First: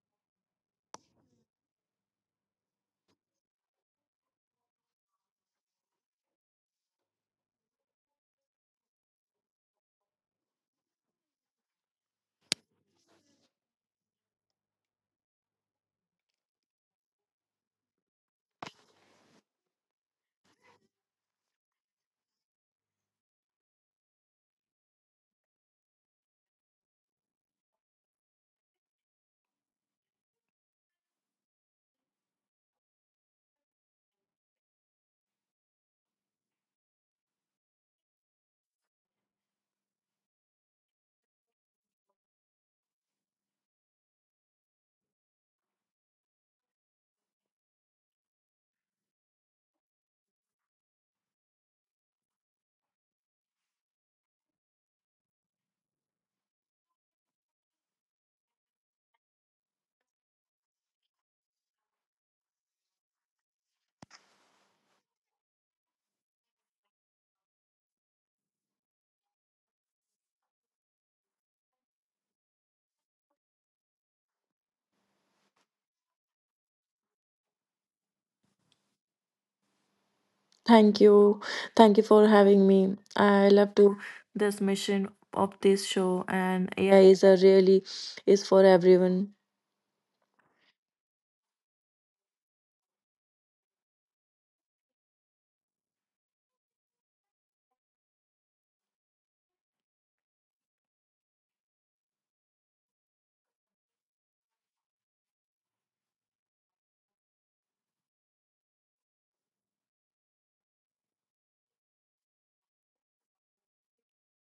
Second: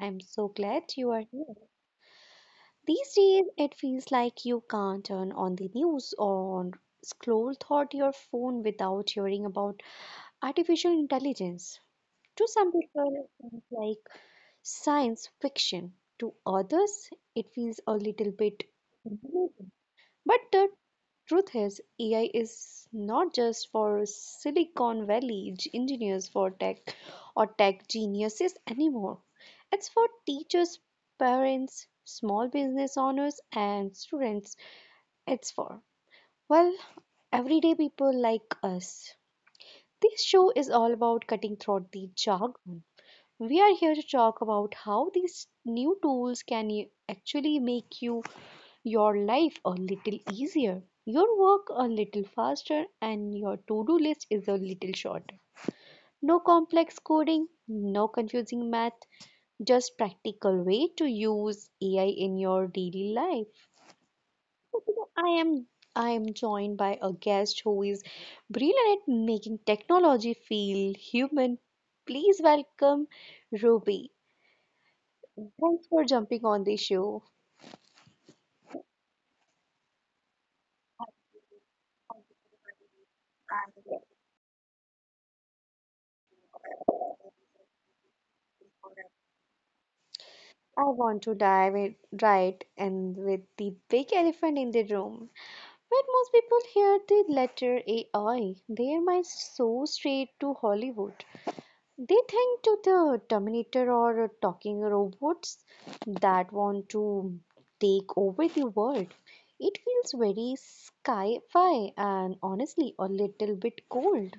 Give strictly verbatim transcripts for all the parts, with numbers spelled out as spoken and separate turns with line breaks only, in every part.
I'm so glad you are here. These days, it feels like you can't turn on the news or scroll through your phone without hearing about artificial intelligence. To some people, it seems like science fiction. To others, it feels a little bit confusing. But the truth is, A I is not just for Silicon Valley g- engineers for tech or tech geniuses anymore. It's for teachers, parents, small business owners, and students. It's for, well, everyday people like us. This show is all about cutting through the jargon. We are here to talk about how these new tools can y- actually make you your life a little easier, your work a little faster, and your to-do list is a little shorter. No complex coding, no confusing math, just practical way to use A I in your daily life. I am I am joined by a guest who is brilliant at making technology feel human. Please welcome Ruby. Thanks for jumping on the show.
Thank you. Thank you for having me. I love to this mission of this show, and A I is a really is for everyone.
I want to dive it right in with the big elephant in the room. When most people hear the letter A I, their minds so straight to Hollywood. They think to the Terminator or talking robots that want to take over the world. It feels very sci-fi and honestly a little bit cold.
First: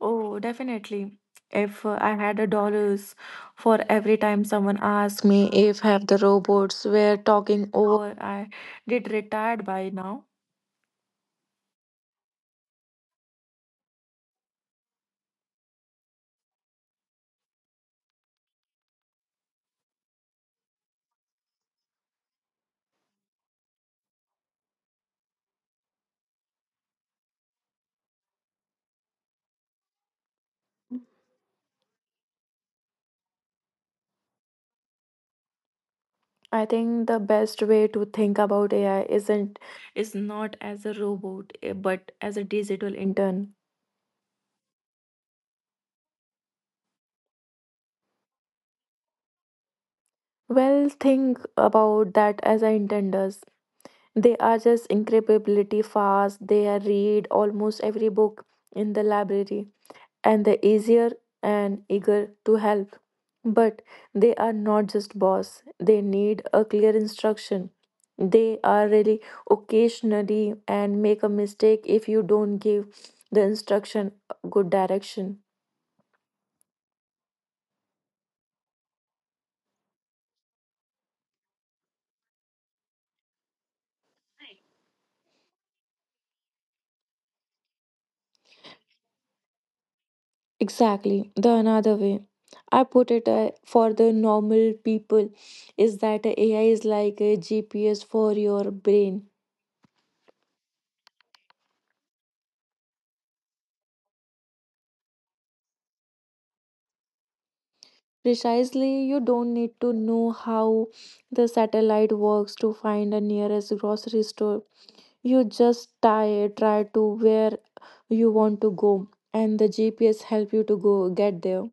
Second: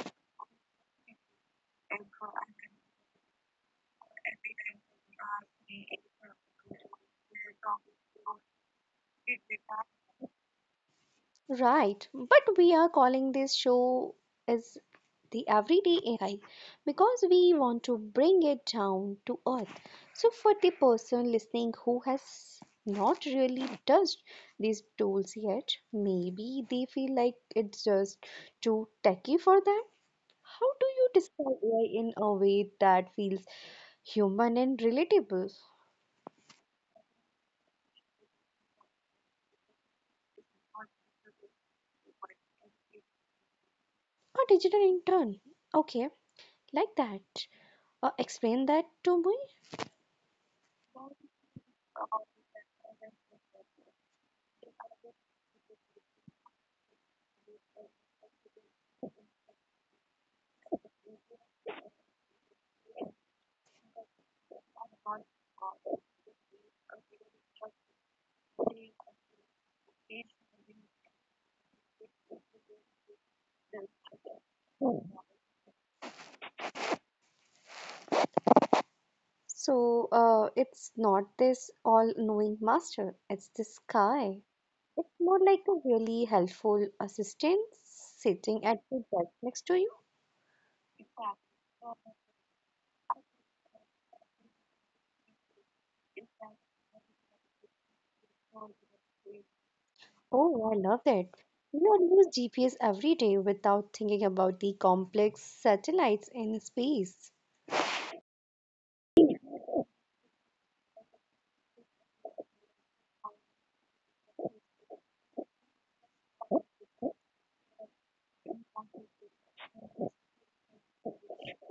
Oh, definitely. If uh, I had a dollars for every time someone asked me if have the robots were talking over, I did retired by now.
Right, but we are calling this show as the everyday A I because we want to bring it down to earth. So for the person listening who has not really touched these tools yet, maybe they feel like it's just too techy for them. How do you describe A I in a way that feels human and relatable?
I think the best way to think about A I isn't is not as a robot, eh, but as a digital intern.
A digital intern. Okay, like that. Uh, explain that to me.
Well, think about that as an intern does. They are just incredibly fast. They are read almost every book in the library, and they're easier and eager to help. But they are not just boss. They need a clear instruction. They are really occasionally and make a mistake if you don't give the instruction a good direction.
So uh, it's not this all-knowing master, it's this guy. It's more like a really helpful assistant sitting at the desk next to you.
Exactly. The another way I put it uh, for the normal people is that A I is like a G P S for your brain.
Oh, I love that. You use G P S every day without thinking about the complex satellites in space.
Precisely, you don't need to know how the satellite works to find the nearest grocery store. You just tie, try to where you want to go, and the G P S help you to go get there.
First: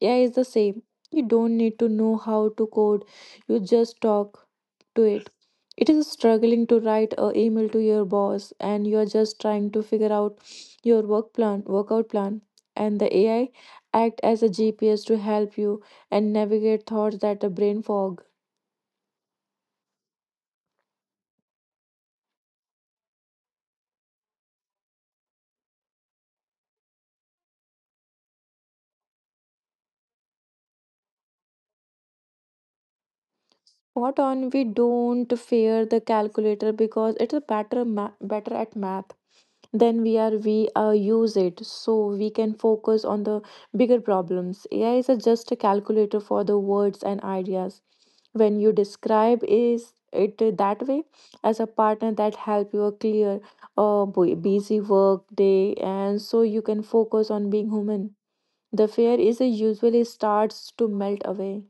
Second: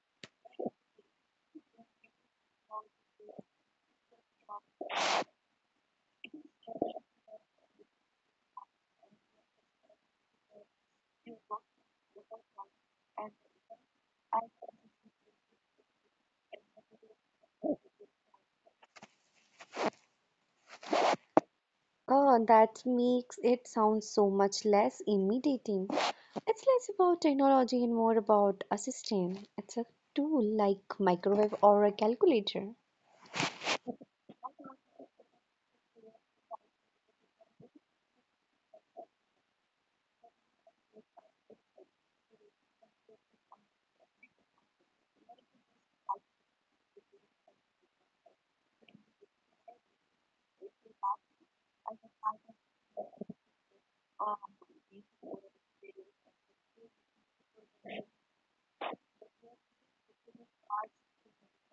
Yeah, it's the same. You don't need to know how to code. You just talk to it it is struggling to write a email to your boss, and you're just trying to figure out your work plan workout plan, and the AI act as a GPS to help you and navigate thoughts that a brain fog.
Oh, that makes it sound so much less intimidating. It's less about technology and more about assistant. It's a tool like microwave or a calculator.
What on, we don't fear the calculator because it's a better ma- better at math than we are. We uh, use it so we can focus on the bigger problems. AI is a just a calculator for the words and ideas. When you describe is it that way, as a partner that help you clear a bu- busy work day, and so you can focus on being human, the fear is a usually starts to melt away.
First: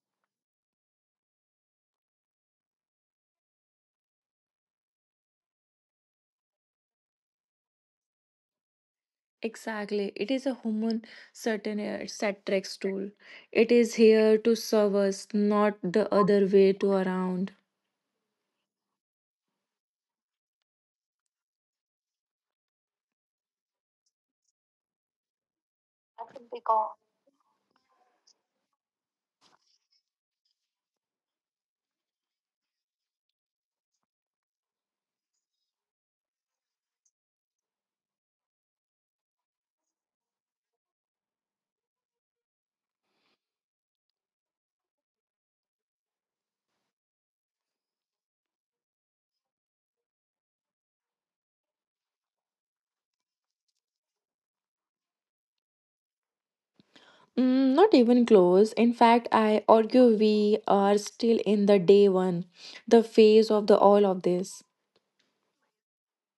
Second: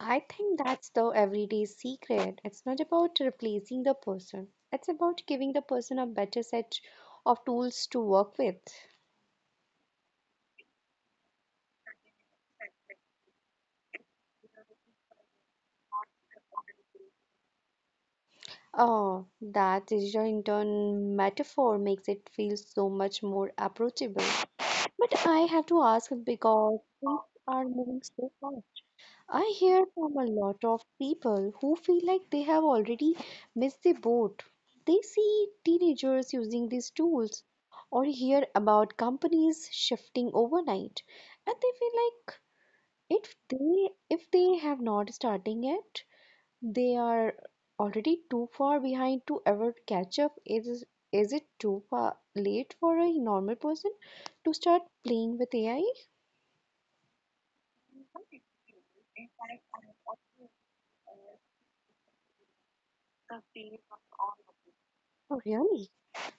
I think that's the everyday secret. It's not about replacing the person, it's about giving the person a better set of tools to work with.
Exactly. It is a human certain uh, Satrix tool. It is here to serve us, not the other way to around.
Oh, that digital intern metaphor makes it feel so much more approachable. But I have to ask because things are moving so fast. I hear from a lot of people who feel like they have already missed the boat. They see teenagers using these tools or hear about companies shifting overnight and they feel like if they if they have not starting yet, they are already too far behind to ever catch up. Is is it too far late for a normal person to start playing with A I?
Mm, not even close. In fact, I argue we are still in the day one, the phase of the all of this.
Oh, really?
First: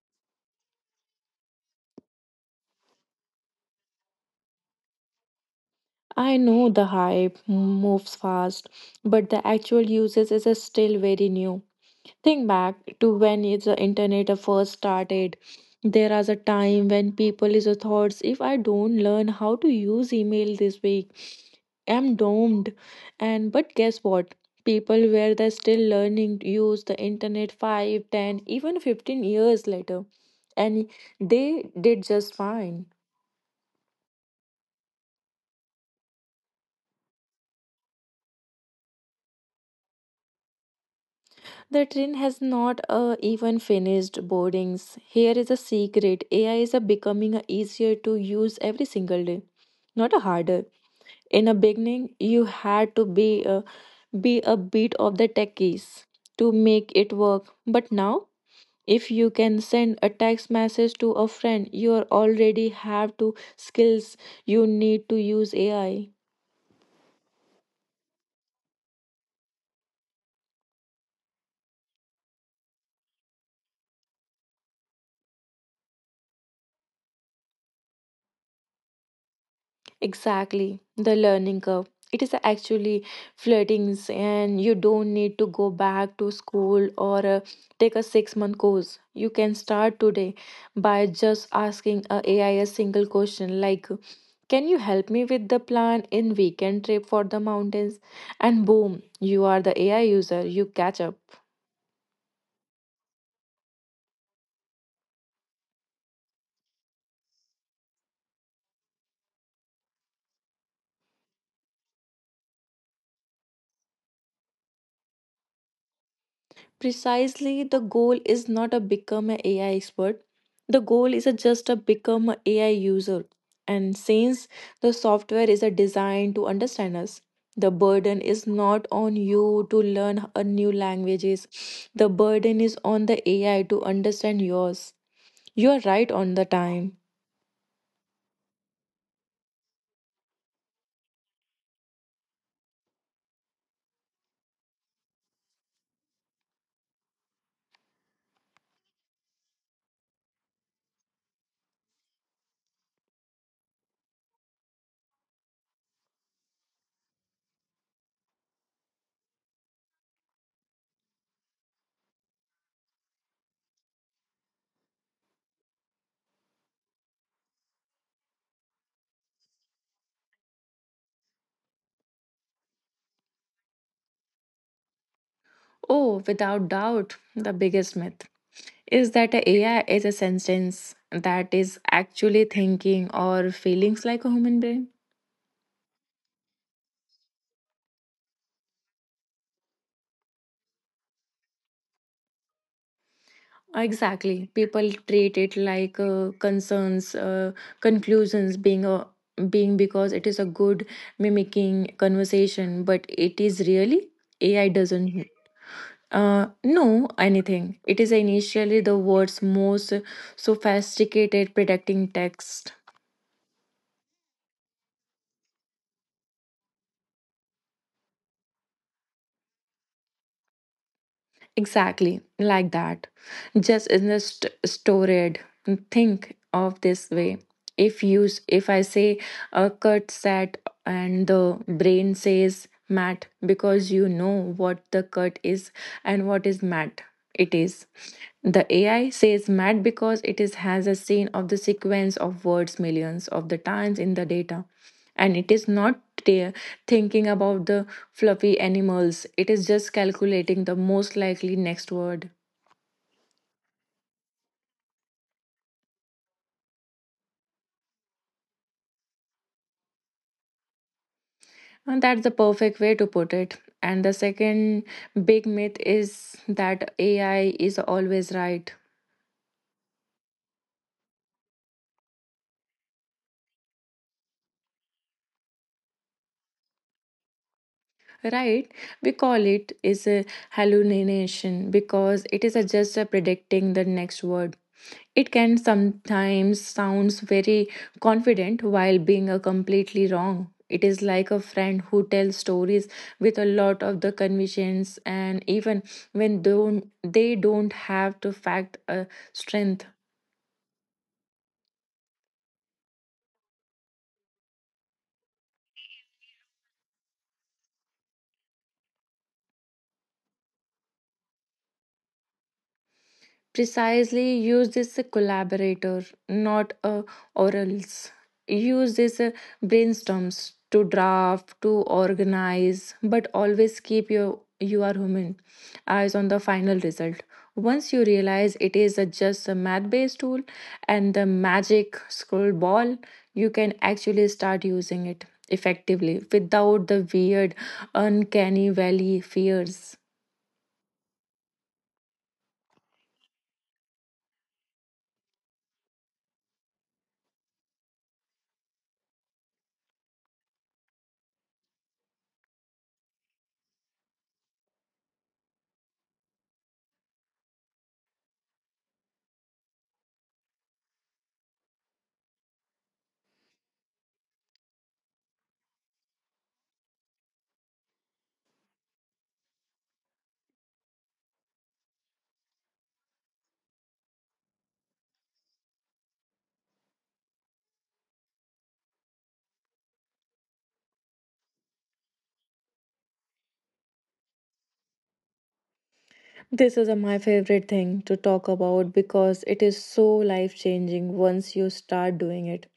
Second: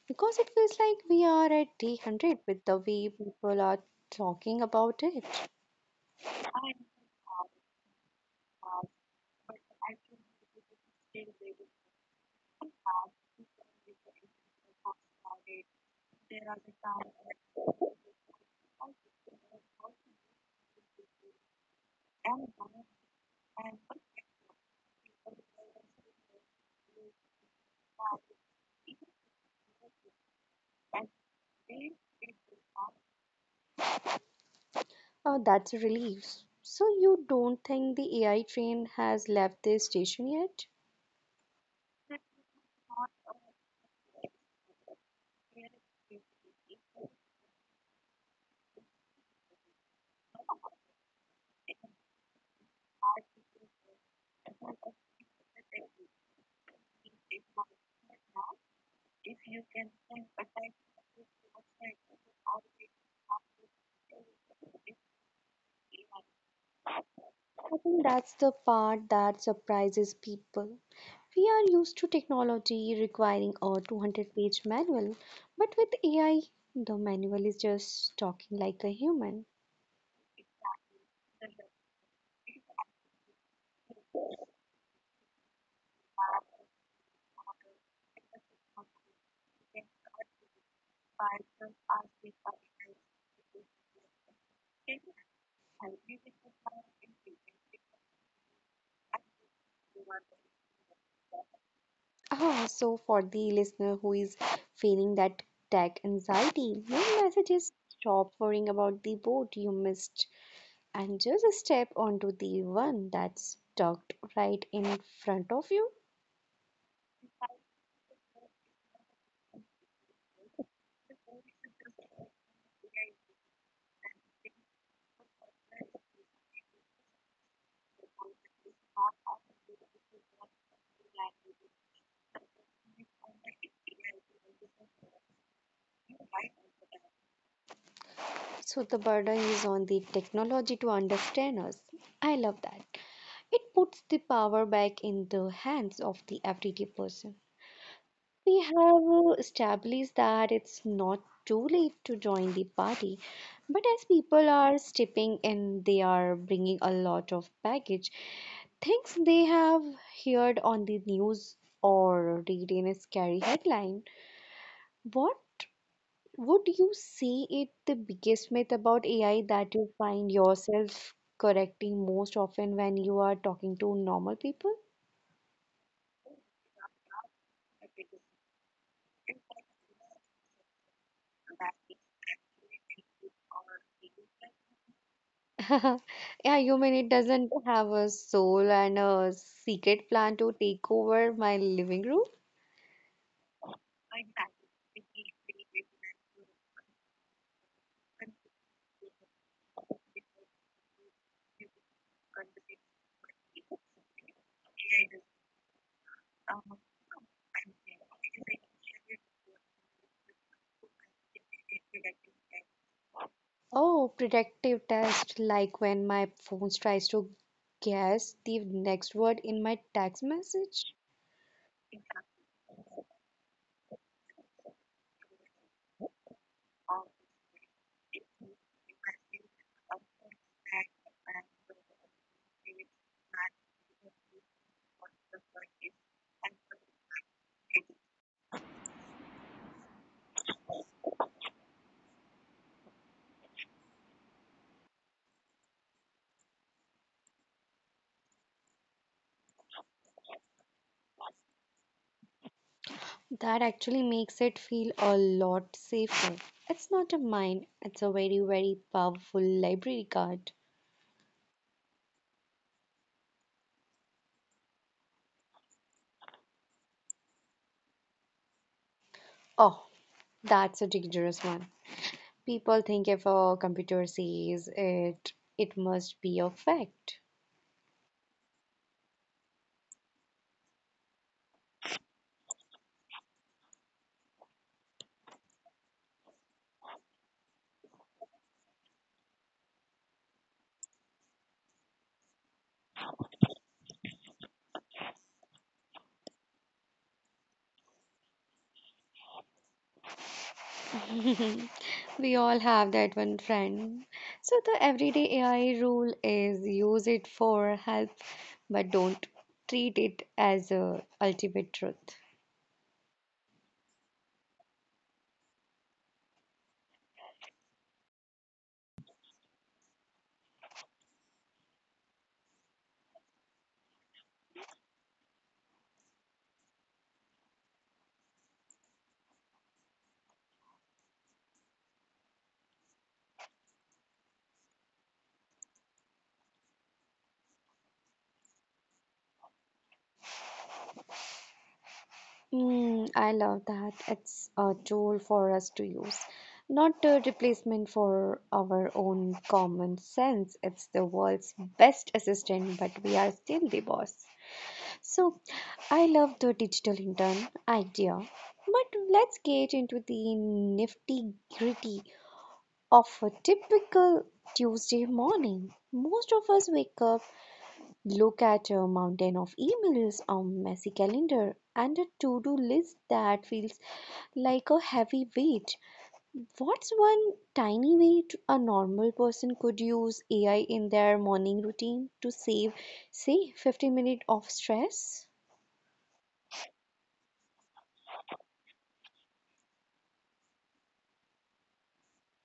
Because it feels like we are at day one hundred with the way people are talking about it.
I know the hype moves fast, but the actual uses is still very new. Think back to when is the internet first started. There was a time when people is a thoughts if I don't learn how to use email this week, I'm doomed. And but guess what? People were they still learning to use the internet five, ten, even fifteen years later. And they did just fine.
Uh, that's a relief. So, you don't think the A I train has left the station yet?
The train has not uh, even finished boardings. Here is a secret. A I is a becoming a easier to use every single day, not a harder. In a beginning you had to be a, be a bit of the techies to make it work, but now if you can send a text message to a friend you are already have to skills you need to use AI.
I think that's the part that surprises people. We are used to technology requiring a two hundred page manual, but with A I, the manual is just talking like a human.
Exactly, the learning curve. It is actually floodings, and you don't need to go back to school or uh, take a six month course. You can start today by just asking a AI a single question like, "Can you help me with the plan in weekend trip for the mountains?" And boom, you are the A I user. You catch up.
Ah, so for the listener who is feeling that tech anxiety, my message is stop worrying about the boat you missed and just step onto the one that's tucked right in front of you.
Precisely, the goal is not a become an A I expert. The goal is a just a become an A I user. And since the software is a designed to understand us, the burden is not on you to learn a new languages. The burden is on the A I to understand yours. You are right on the time.
So the burden is on the technology to understand us. I love that. It puts the power back in the hands of the everyday person. We have uh, established that it's not too late to join the party, but as people are stepping in, they are bringing a lot of baggage, things they have heard on the news or read in a scary headline. What would you say is the biggest myth about A I that you find yourself correcting most often when you are talking to normal people?
Oh, without doubt, the biggest myth is that a AI is a sentence that is actually thinking or feelings like a human brain.
Yeah, human, it doesn't have a soul and a secret plan to take over my living room.
Exactly. People treat it like uh, concerns, uh, conclusions being a being because it is a good mimicking conversation, but it is really A I doesn't uh, know anything. It is initially the world's most sophisticated predicting text.
Oh, protective test, like when my phone tries to guess the next word in my text message.
Exactly, like that. Just isn't st- stored. Think of this way. If you s- If I say a cut set and the brain says mat because you know what the cut is and what is mat it is. The A I says mat because it is has a scene of the sequence of words millions of the times in the data, and it is not ta- thinking about the fluffy animals. It is just calculating the most likely next word.
That actually makes it feel a lot safer. It's not a mine, it's a very, very powerful library card.
And that's the perfect way to put it. And the second big myth is that AI is always right.
Oh, that's a dangerous one. People think if a computer says it, it must be a fact.
Right, we call it is a hallucination because it is a just a predicting the next word. It can sometimes sounds very confident while being a completely wrong. It is like a friend who tells stories with a lot of the convictions, and even when don't, they don't have to fact a strength.
We all have that one friend. So the everyday A I rule is use it for help, but don't treat it as a ultimate truth.
Precisely, use this collaborator, not uh, orals. Use this uh, brainstorms to draft to organize, but always keep your you are human eyes on the final result. Once you realize it is a, just a math based tool, and the magic scroll ball, you can actually start using it effectively without the weird uncanny valley fears.
Mm, I love that. It's a tool for us to use, not a replacement for our own common sense. It's the world's best assistant, but we are still the boss. So I love the digital intern idea. But let's get into the nifty gritty of a typical Tuesday morning. Most of us wake up, look at a mountain of emails, a messy calendar, and a to do list that feels like a heavy weight. What's one tiny way to- a normal person could use A I in their morning routine to save, say, fifteen minutes of stress?
This is uh, my favorite thing to talk about because it is so life changing once you start doing it.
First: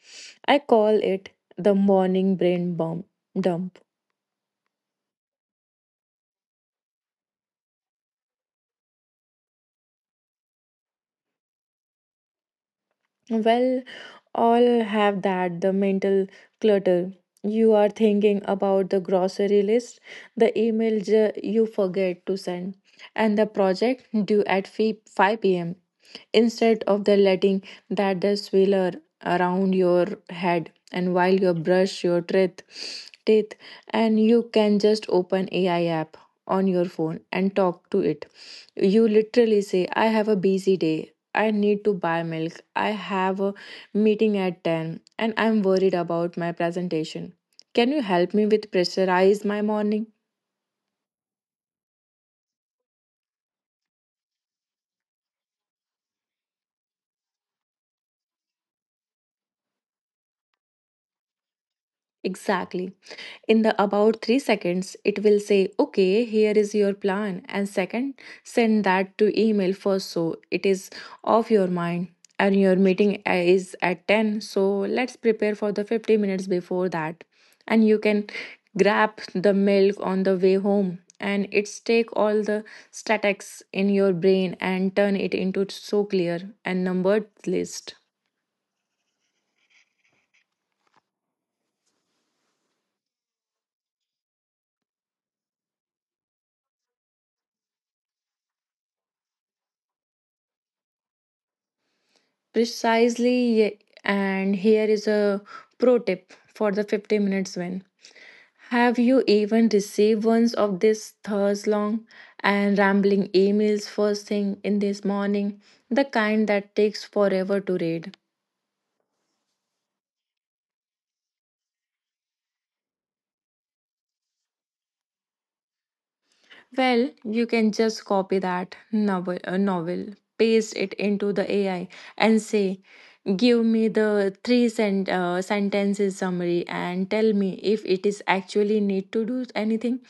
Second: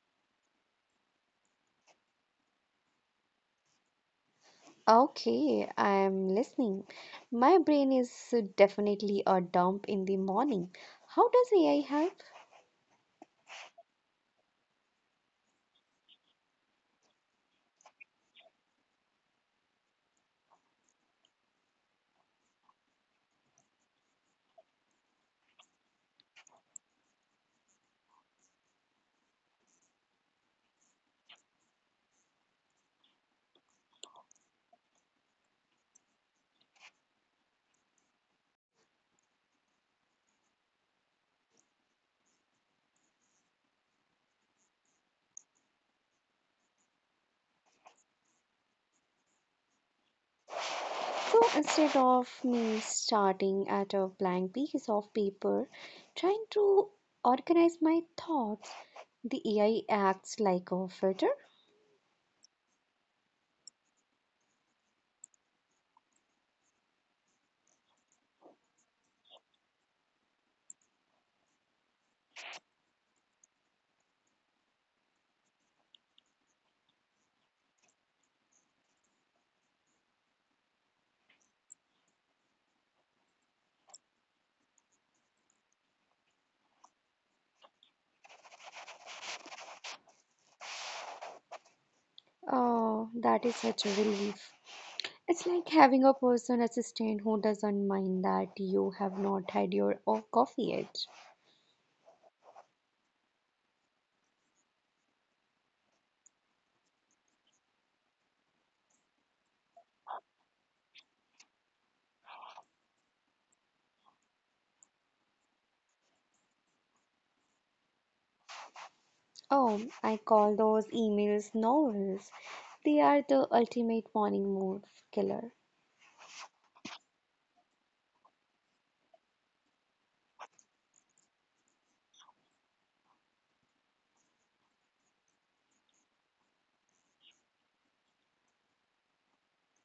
I call it the morning brain bump dump.
Okay, I'm listening. My brain is definitely a dump in the morning. How does A I help?
Well, all have that the mental clutter. You are thinking about the grocery list, the email ju- you forget to send, and the project due at fi- five p m. Instead of the letting that the swirl around your head and while you brush your teeth, teeth, and you can just open A I app on your phone and talk to it. You literally say, "I have a busy day, I need to buy milk. I have a meeting at ten and I'm worried about my presentation. Can you help me with pressurize my morning?"
So instead of me starting at a blank piece of paper, trying to organize my thoughts, the A I acts like a filter.
Exactly. In the about three seconds, it will say, okay, here is your plan. And second, send that to email first so it is off your mind. And your meeting uh, is at ten. So let's prepare for the fifty minutes before that. And you can grab the milk on the way home. And it's take all the statics in your brain and turn it into so clear and numbered list.
Oh, that is such a relief. It's like having a person assistant who doesn't mind that you have not had your o- coffee yet.
Precisely, ye- and here is a pro tip for the fifty minutes win. Have you even received ones of this thirst long and rambling emails first thing in this morning? The kind that takes forever to read.
Oh, I call those emails novels. They are the ultimate morning mood killer.
Well, you can just copy that novel, uh, novel, paste it into the A I, and say, "Give me the three sen- uh, sentences summary, and tell me if it is actually need to do anything.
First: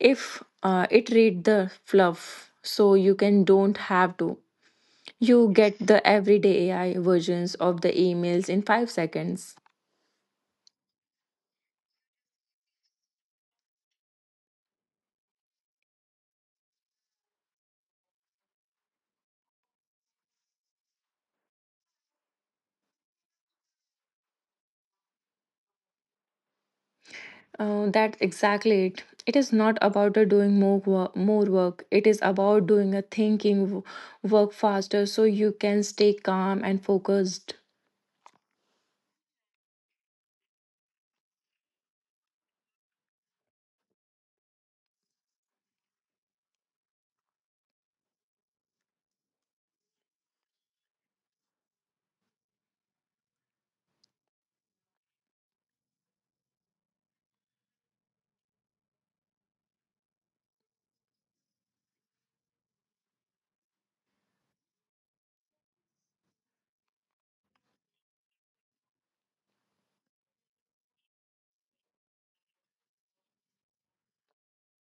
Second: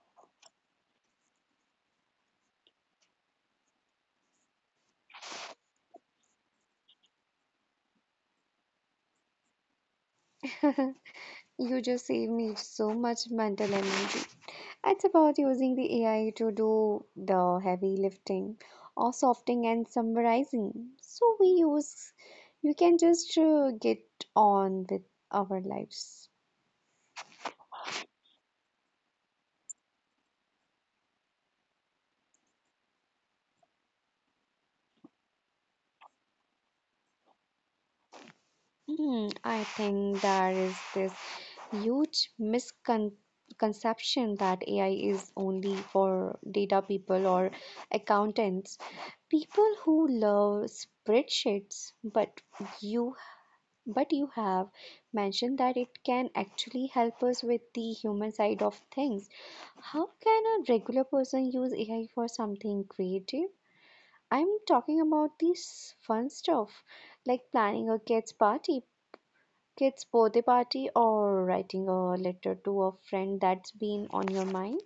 If uh, it read the fluff, so you can don't have to. You get the everyday A I versions of the emails in five seconds."
You just save me so much mental energy. It's about using the A I to do the heavy lifting or softening and summarizing. So we use, you can just uh, get on with our lives.
Uh, that's exactly it. It is not about the doing more work, more work. It is about doing a thinking w- work faster so you can stay calm and focused.
Hmm, I think there is this huge misconception that A I is only for data people or accountants, people who love spreadsheets, but you But you have mentioned that it can actually help us with the human side of things. How can a regular person use A I for something creative? I'm talking about this fun stuff like planning a kids' party, kids' birthday party, or writing a letter to a friend that's been on your mind.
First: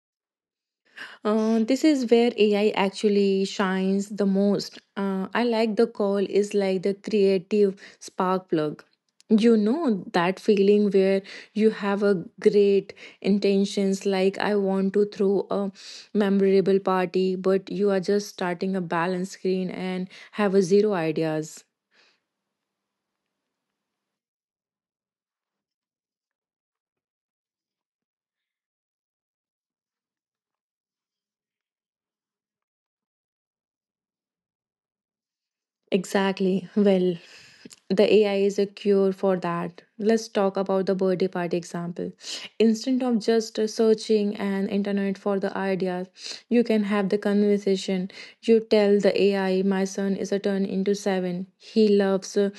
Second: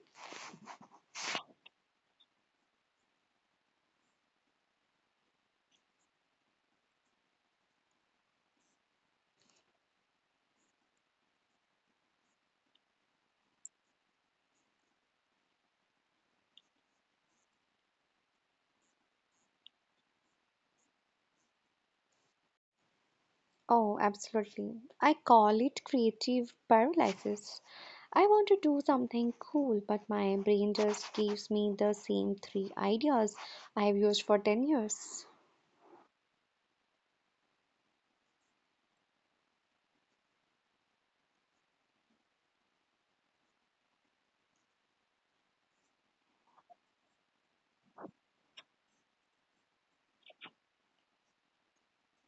Uh, this is where A I actually shines the most. Uh, I like the call is like the creative spark plug. You know that feeling where you have a great intentions like I want to throw a memorable party, but you are just starting a balance screen and have a zero ideas.
Oh, absolutely. I call it creative paralysis. I want to do something cool, but my brain just gives me the same three ideas I've used for ten years.
Exactly. Well, the A I is a cure for that. Let's talk about the birthday party example. Instead of just searching an internet for the ideas, you can have the conversation. You tell the A I, my son is a turn into seven. He loves uh,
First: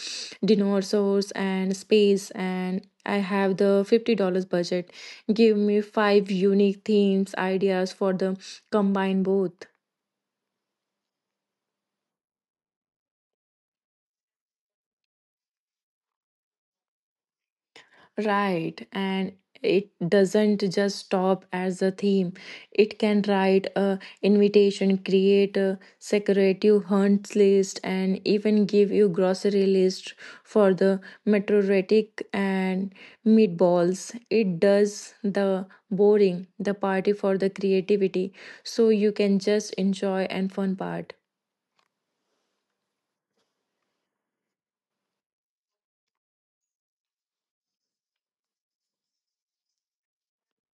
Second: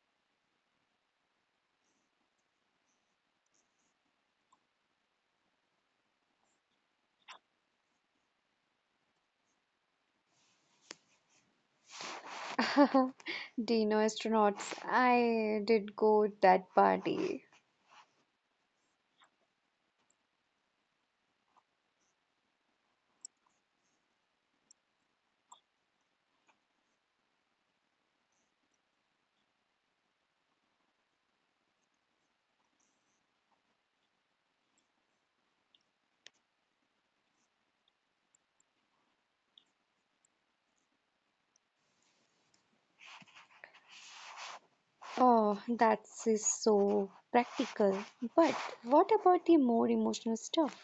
dinosaurs and space, and I have the fifty dollars budget. Give me five unique themes, ideas for the combine both.
Dino astronauts, I did go that party.
Right, and it doesn't just stop as a theme. It can write a invitation, create a secretive hunts list, and even give you grocery list for the meteoritic and meatballs. It does the boring, the party for the creativity, so you can just enjoy and fun part.
Oh, that's so practical. But what about the more emotional stuff?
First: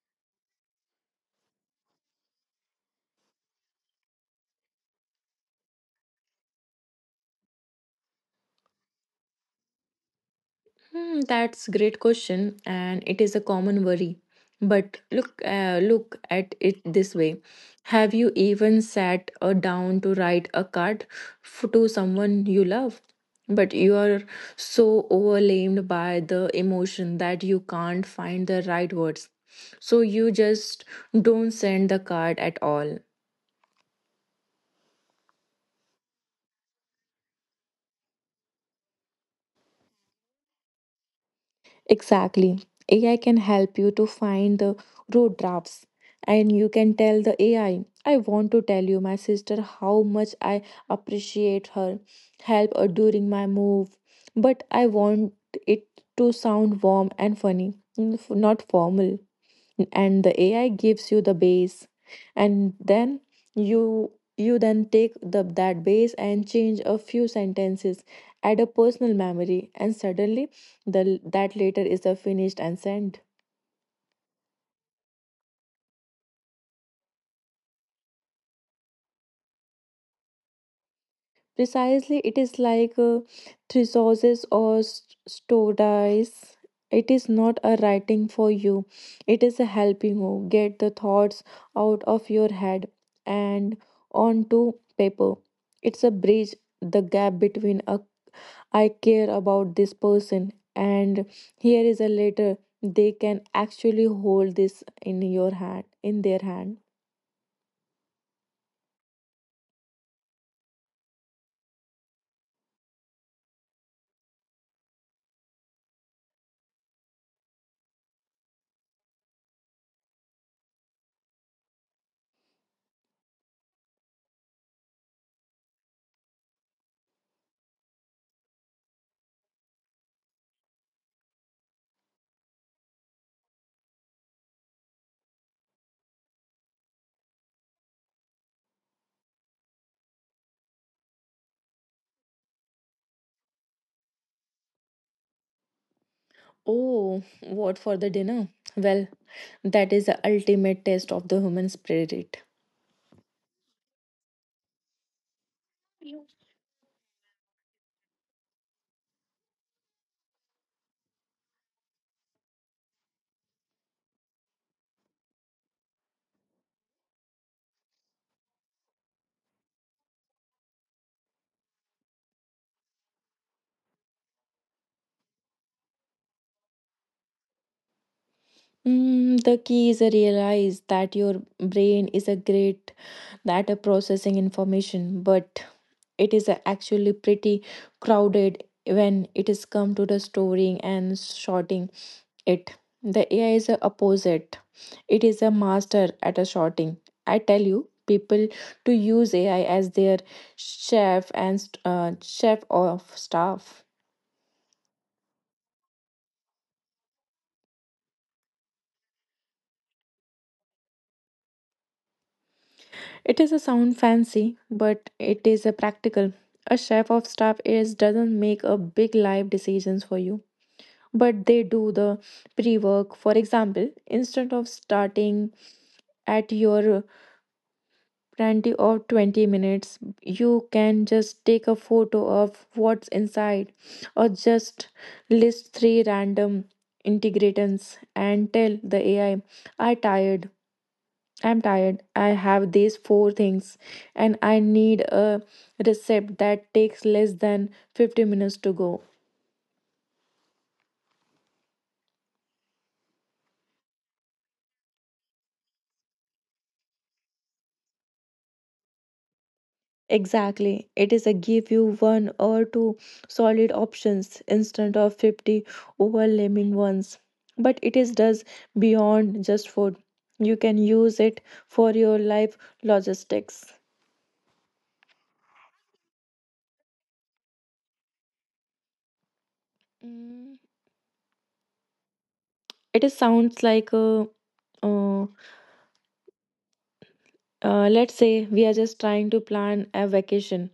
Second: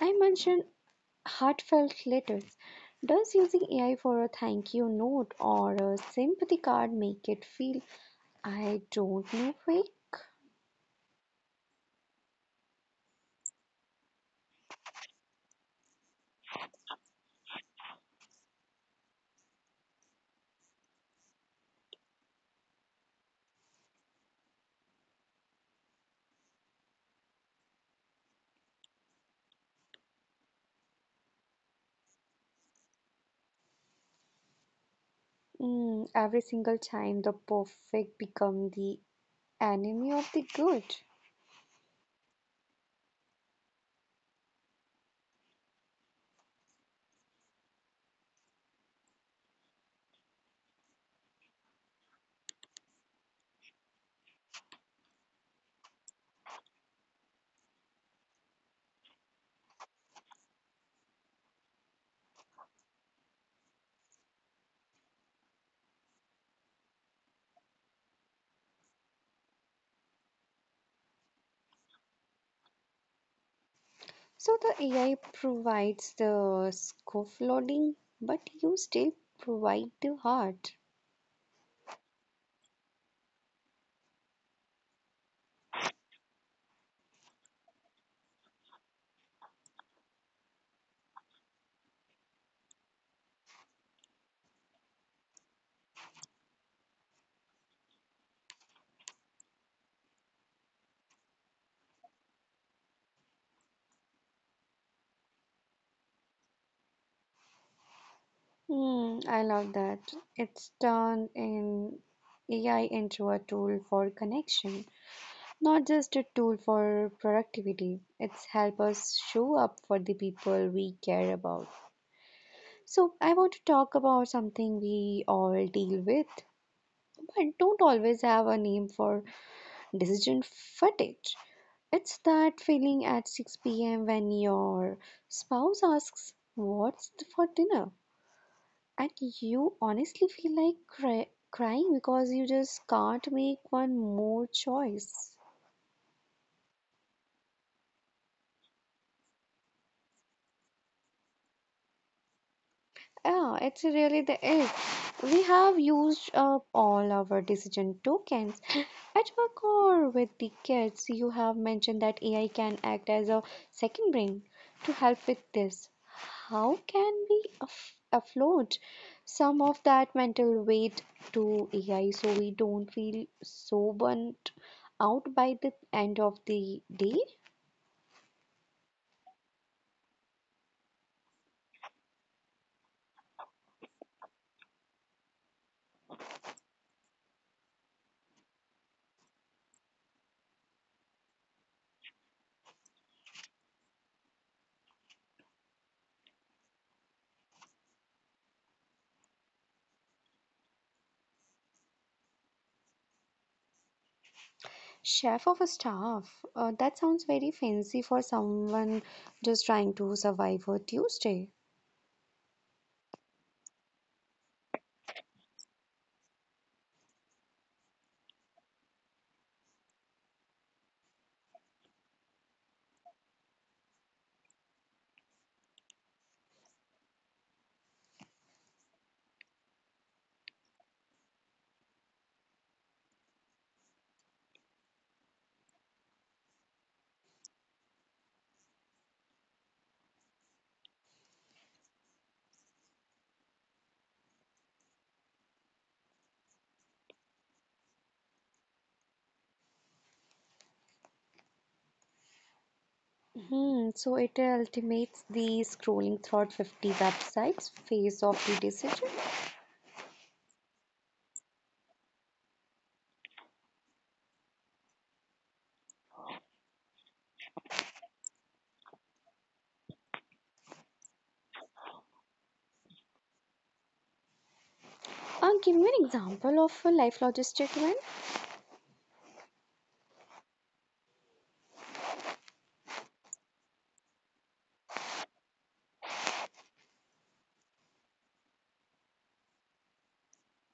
I mentioned heartfelt letters. Does using A I for a thank you note or a sympathy card make it feel, I don't know, fake?
Hmm, that's great question, and it is a common worry. But look, uh, look at it this way: Have you even sat uh, down to write a card f- to someone you love? But you are so overwhelmed by the emotion that you can't find the right words. So you just don't send the card at all.
Mm, every single time the perfect become the enemy of the good.
Exactly. A I can help you to find the road drafts, and you can tell the A I, I I want to tell you my sister how much I appreciate her help uh, during my move, but I want it to sound warm and funny, n- f- not formal. And the ai gives you the base, and then you you then take the that base and change a few sentences, add a personal memory, and suddenly the that letter is a finished and sent.
So the A I provides the scaffolding, but you still provide the heart.
Precisely, it is like uh, thesaurus or st- stories. It is not a writing for you. It is a helping you get the thoughts out of your head and onto paper. It's a bridge the gap between a I care about this person, and here is a letter they can actually hold this in your hand in their hand.
Mm, I love that. It's turned in A I into a tool for connection, not just a tool for productivity. It's help us show up for the people we care about. So I want to talk about something we all deal with but don't always have a name for: decision fatigue. It's that feeling at six p m when your spouse asks, What's for dinner? And you honestly feel like cry- crying because you just can't make one more choice.
Oh, what for the dinner? Well, that is the ultimate test of the human spirit.
Yeah, it's really the it. We have used up all our decision token at work or with the kids. You have mentioned that A I can act as a second brain to help with this. How can we aff- afford some of that mental weight to A I so we don't feel so burnt out by the end of the day?
Mm, the key is realize that your brain is a great that a processing information, but it is a actually pretty crowded when it is come to the storing and sorting. It. The A I is a opposite. It is a master at a shorting. I tell you, people to use A I as their chef and st- uh, chef of staff.
Chef of a staff, uh, that sounds very fancy for someone just trying to survive a Tuesday.
It is a sound fancy, but it is a practical. A chef of staff is doesn't make a big life decisions for you, but they do the pre-work. For example, instead of starting at your plenty of twenty minutes. You can just take a photo of what's inside, or just list three random integrants and tell the A I, I I tired. I'm tired. I have these four things and I need a recipe that takes less than fifty minutes to go.
Hmm, so it ultimates the scrolling throughout fifty websites phase of the decision.
Exactly. It is a give you one or two solid options instead of fifty overwhelming ones. But it is does beyond just food. You can use it for your life logistics.
I'll give you an example of a life logistic win.
Mm, it is sounds like a, uh, uh, let's say we are just trying to plan a vacation,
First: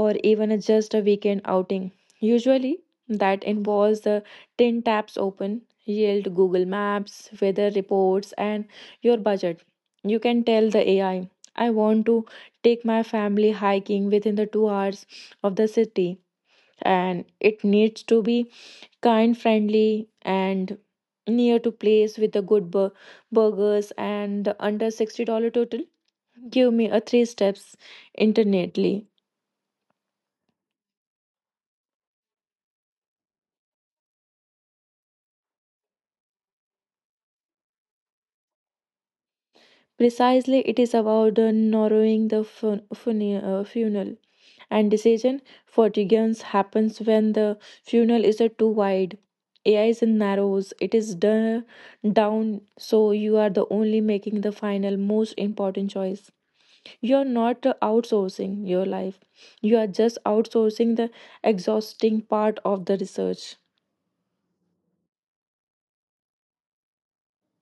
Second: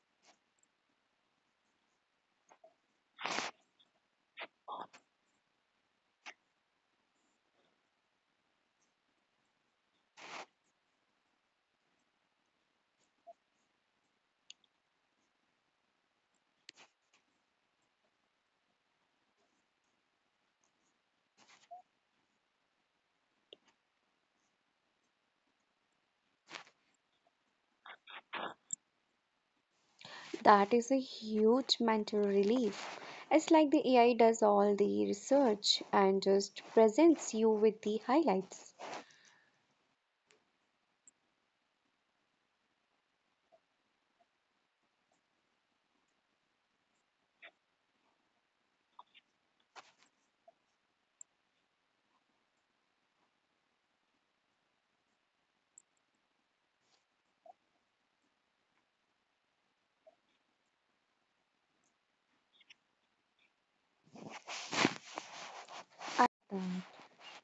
or even a just a weekend outing. Usually, that involves the ten tabs open, yield Google Maps, weather reports, and your budget. You can tell the A I, I I want to take my family hiking within the two hours of the city, and it needs to be kind, friendly, and near to place with the good bur- burgers and the under sixty dollars total. Give me a three steps internetly.
That is a huge mental relief. It's like the A I does all the research and just presents you with the highlights.
Precisely, it is about uh, narrowing the fun- funi- uh, funnel, and decision fatigance happens when the funnel is uh, too wide. A I is narrows it is d- down, so you are the only making the final most important choice. You are not uh, outsourcing your life; you are just outsourcing the exhausting part of the research.
I love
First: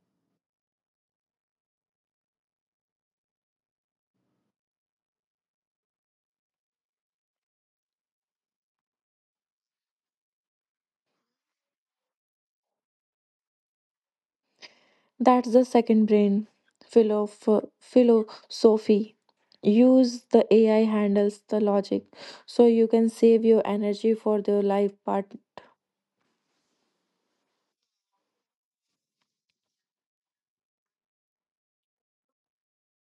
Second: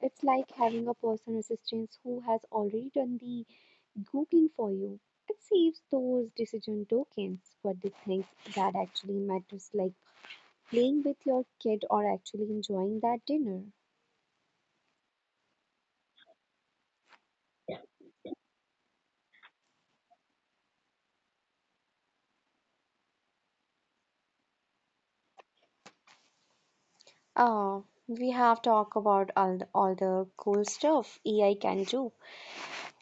that. It's like having a personal assistant who has already done the Googling for you. It saves those decision tokens, but the things that actually matters like playing with your kid or actually enjoying that dinner.
That's the second brain Philo philosophy. Use the A I handles the logic so you can save your energy for the life part.
Ah, we have talked about all the, all the cool stuff A I can do.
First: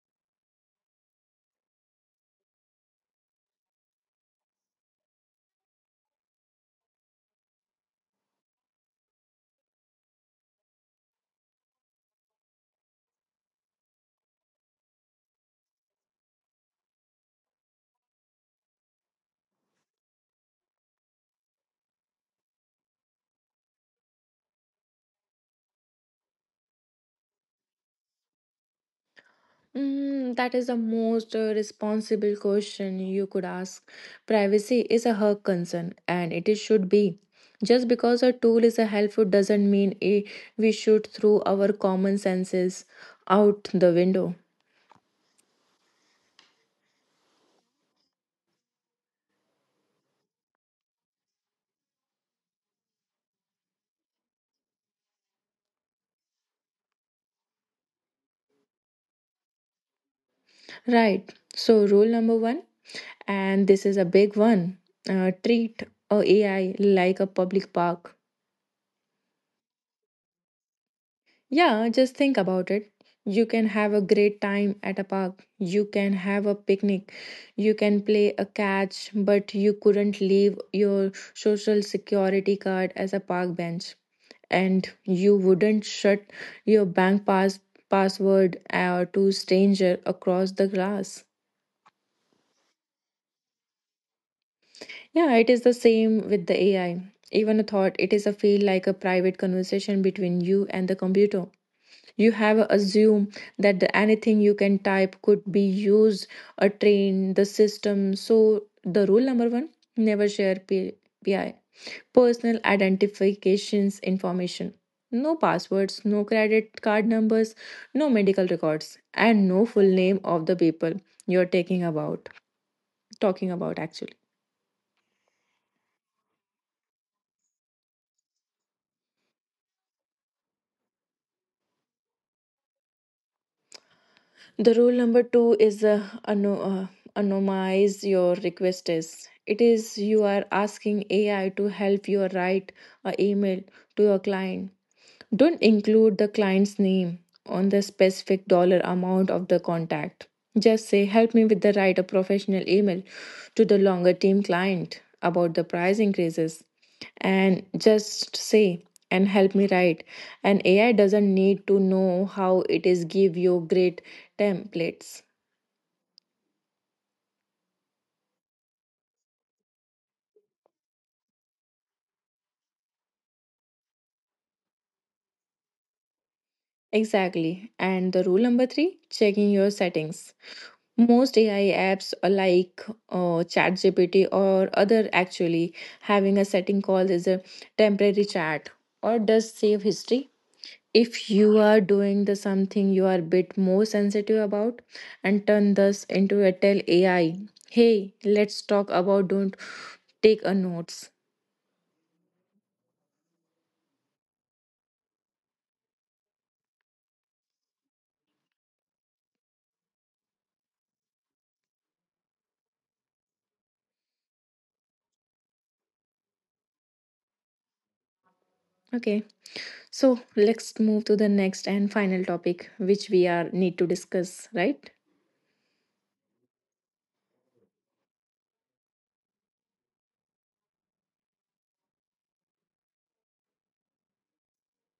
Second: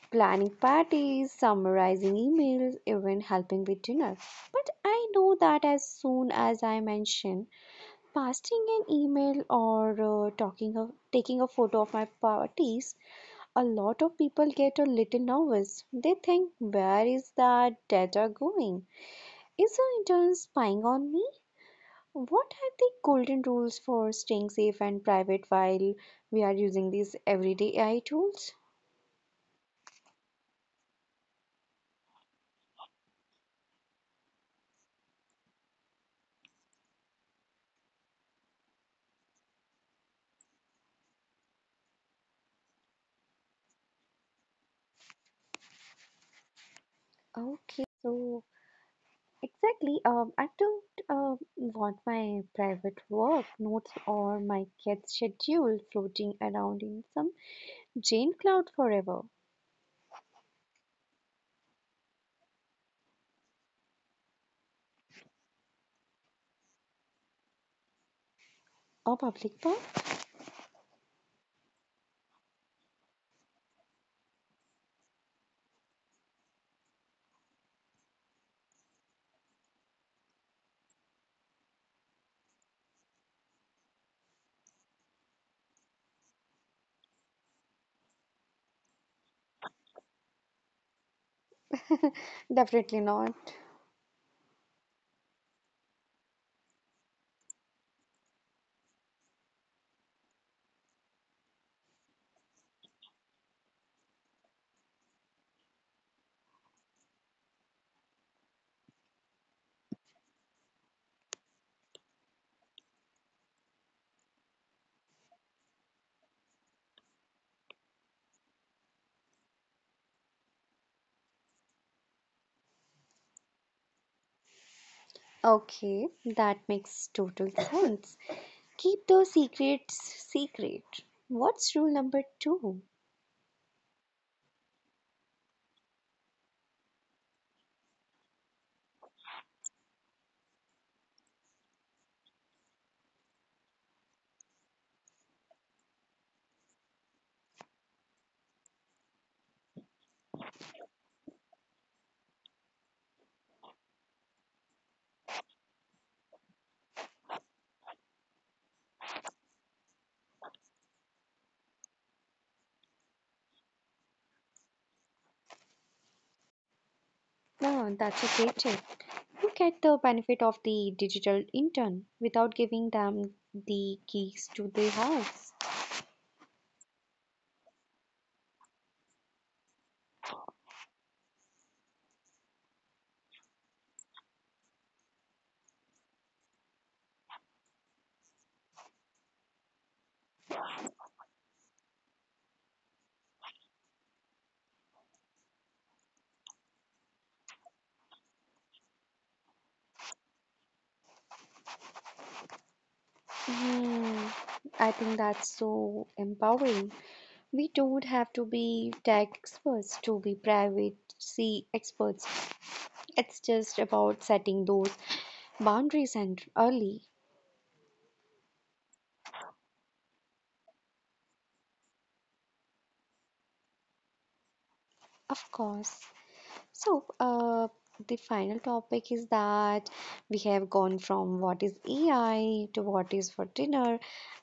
Planning parties, summarizing emails, even helping with dinner. But I know that as soon as I mention pasting an email or uh, talking of, taking a photo of my parties, a lot of people get a little nervous. They think, where is that data going? Is the intern spying on me? What are the golden rules for staying safe and private while we are using these everyday A I tools?
Mm, that is the most uh, responsible question you could ask. Privacy is a her concern and it is should be. Just because a tool is a helpful doesn't mean eh, we should throw our common senses out the window.
Okay, so exactly. Um, I don't uh, want my private work notes or my kids' schedule floating around in some Jane cloud forever
Right. So, rule number one, and this is a big one, uh, treat a AI like a public park.
or public park.
Yeah, just think about it. You can have a great time at a park, you can have a picnic, you can play a catch, but you couldn't leave your social security card as a park bench. And you wouldn't shut your bank pass- password uh, to stranger across the grass.
Definitely not.
Yeah, it is the same with the A I. Even a thought, it is a feel like a private conversation between you and the computer. You have assumed that the, anything you can type could be used or train the system. So the rule number one, never share P- PI, personal identifications information. No passwords, no credit card numbers, no medical records, and no full name of the people you're taking about talking about actually.
Okay, that makes total sense. Keep those secrets secret. What's rule number two?
The rule number two is uh, ano- uh, anonymize your request is. It is you are asking A I to help you write a email to your client. Don't include the client's name on the specific dollar amount of the contact. Just say, help me with the write a professional email to the longer team client about the price increases, and just say, and help me write, and ai doesn't need to know how it is give you great templates.
No, that's a great tip. Who get the benefit of the digital intern without giving them the keys to the house.
Exactly. And the rule number three, checking your settings. Most ai apps are like uh, chatgpt or other actually having a setting called as a temporary chat or does save history. If you are doing the something you are a bit more sensitive about, and turn this into a tell ai, hey, let's talk about don't take a notes.
Hmm, I think that's so empowering. We don't have to be tech experts to be privacy experts. It's just about setting those boundaries and early,
Okay, so let's move to the next and final topic which we are need to discuss, right?
of course. So, uh, the final topic is that we have gone from what is A I to what is for dinner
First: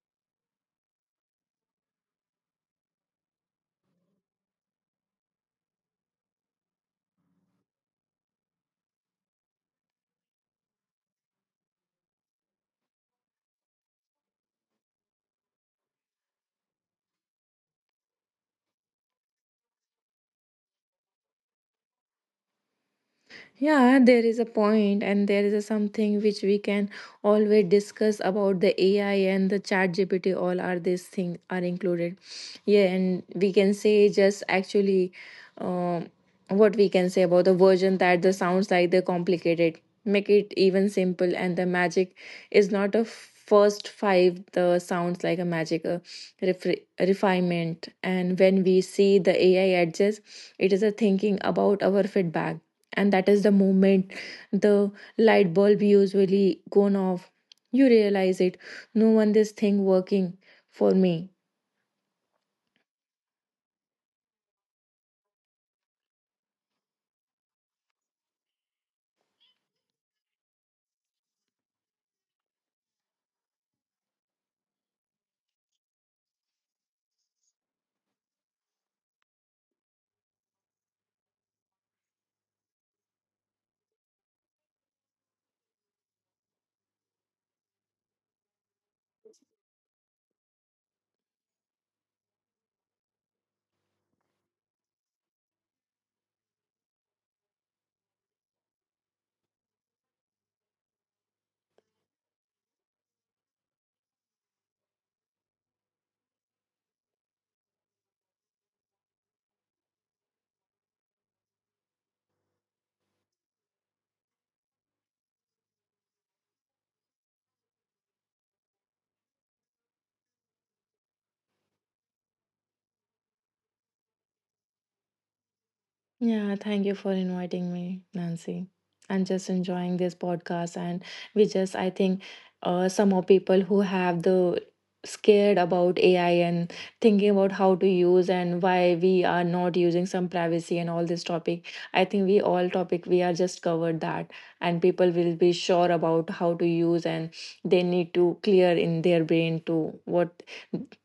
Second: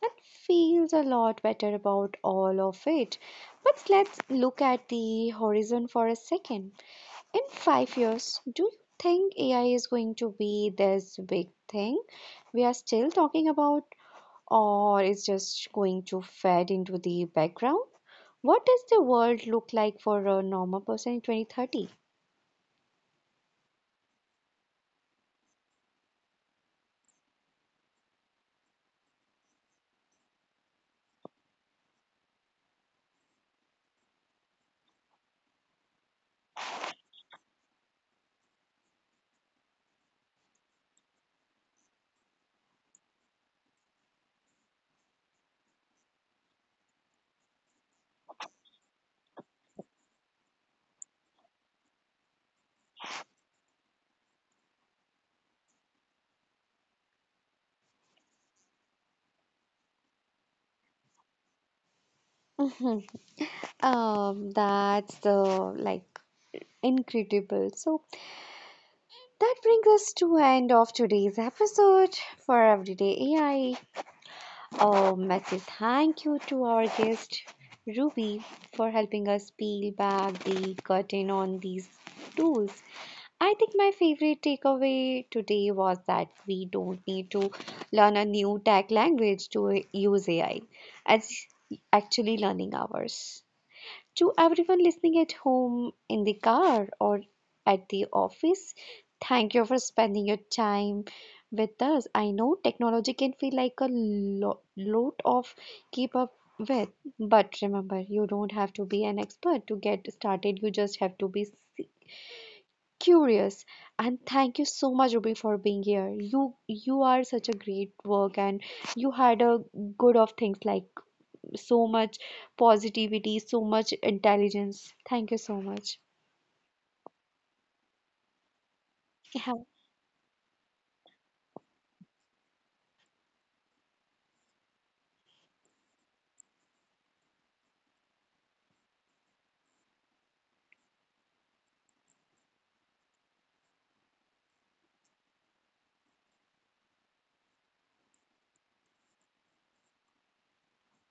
and feels a lot better about all of it. But let's look at the horizon for a second. In five years, do you think A I is going to be this big thing we are still talking about, or is just going to fade into the background? What does the world look like for a normal person in twenty thirty?
Yeah, there is a point, and there is a something which we can always discuss about the A I and the chat G P T. All are these things are included. Yeah, and we can say just actually, um, what we can say about the version that the sounds like they're complicated. Make it even simple, and the magic is not a first five the sounds like a magic a refre- refinement, and when we see the ai adjust, it is a thinking about our feedback, and that is the moment the light bulb usually gone off. You realize it, no one this thing working for me.
Um, that's the like incredible. So that brings us to end of today's episode for Everyday A I. Um, massive thank you to our guest Ruby for helping us peel back the curtain on these tools. I think my favorite takeaway today was that we don't need to learn a new tech language to use A I. It's actually learning ours. To everyone listening at home, in the car, or at the office, thank you for spending your time with us. I know technology can feel like a lo- lot of keep up with, but remember, you don't have to be an expert to get started. You just have to be s- curious. And thank you so much, Ruby, for being here. You you are such a great work, and you had a good of things like so much positivity, so much intelligence. Thank you so much.
Yeah, thank you for inviting me, Nancy. And
Yeah,
just enjoying this podcast. And we just, I think, uh, some of people who have the scared about A I, and thinking about how to use and why we are not using some privacy and all this topic. I think we all topic we are just covered that, and people will be sure about how to use, and they need to clear in their brain to what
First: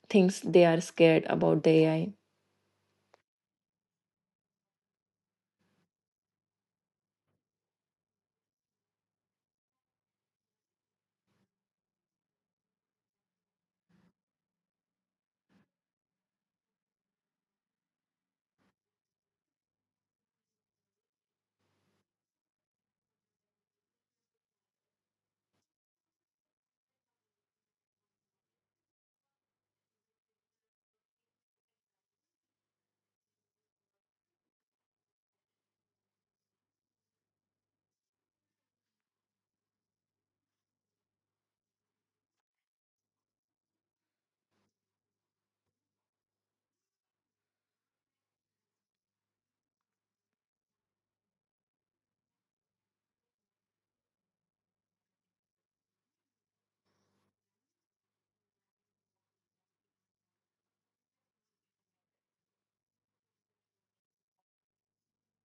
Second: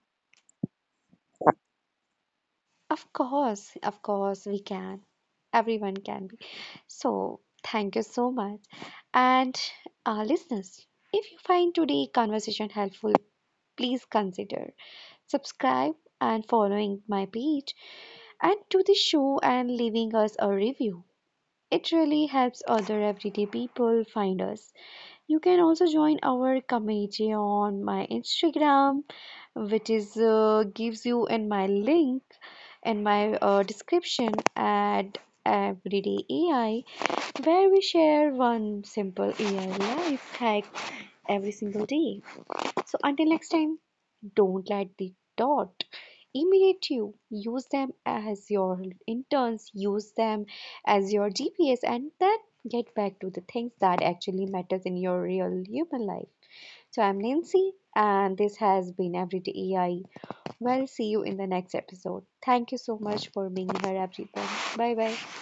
things they are scared about the A I.
of course, of course, we can. Everyone can be. So, thank you so much. And uh, listeners, if you find today's conversation helpful, please consider subscribe and following my page and to the show and leaving us a review. It really helps other everyday people find us. You can also join our community on my Instagram, which is uh, gives you in my link in my uh, description at Everyday A I, where we share one simple A I life hack every single day. So until next time, don't let the dot imitate you. Use them as your interns. Use them as your G P S, and then get back to the things that actually matters in your real human life. So I'm Nancy, and this has been Everyday A I. Well, see you in the next episode. Thank you so much for being here, everyone. Bye bye.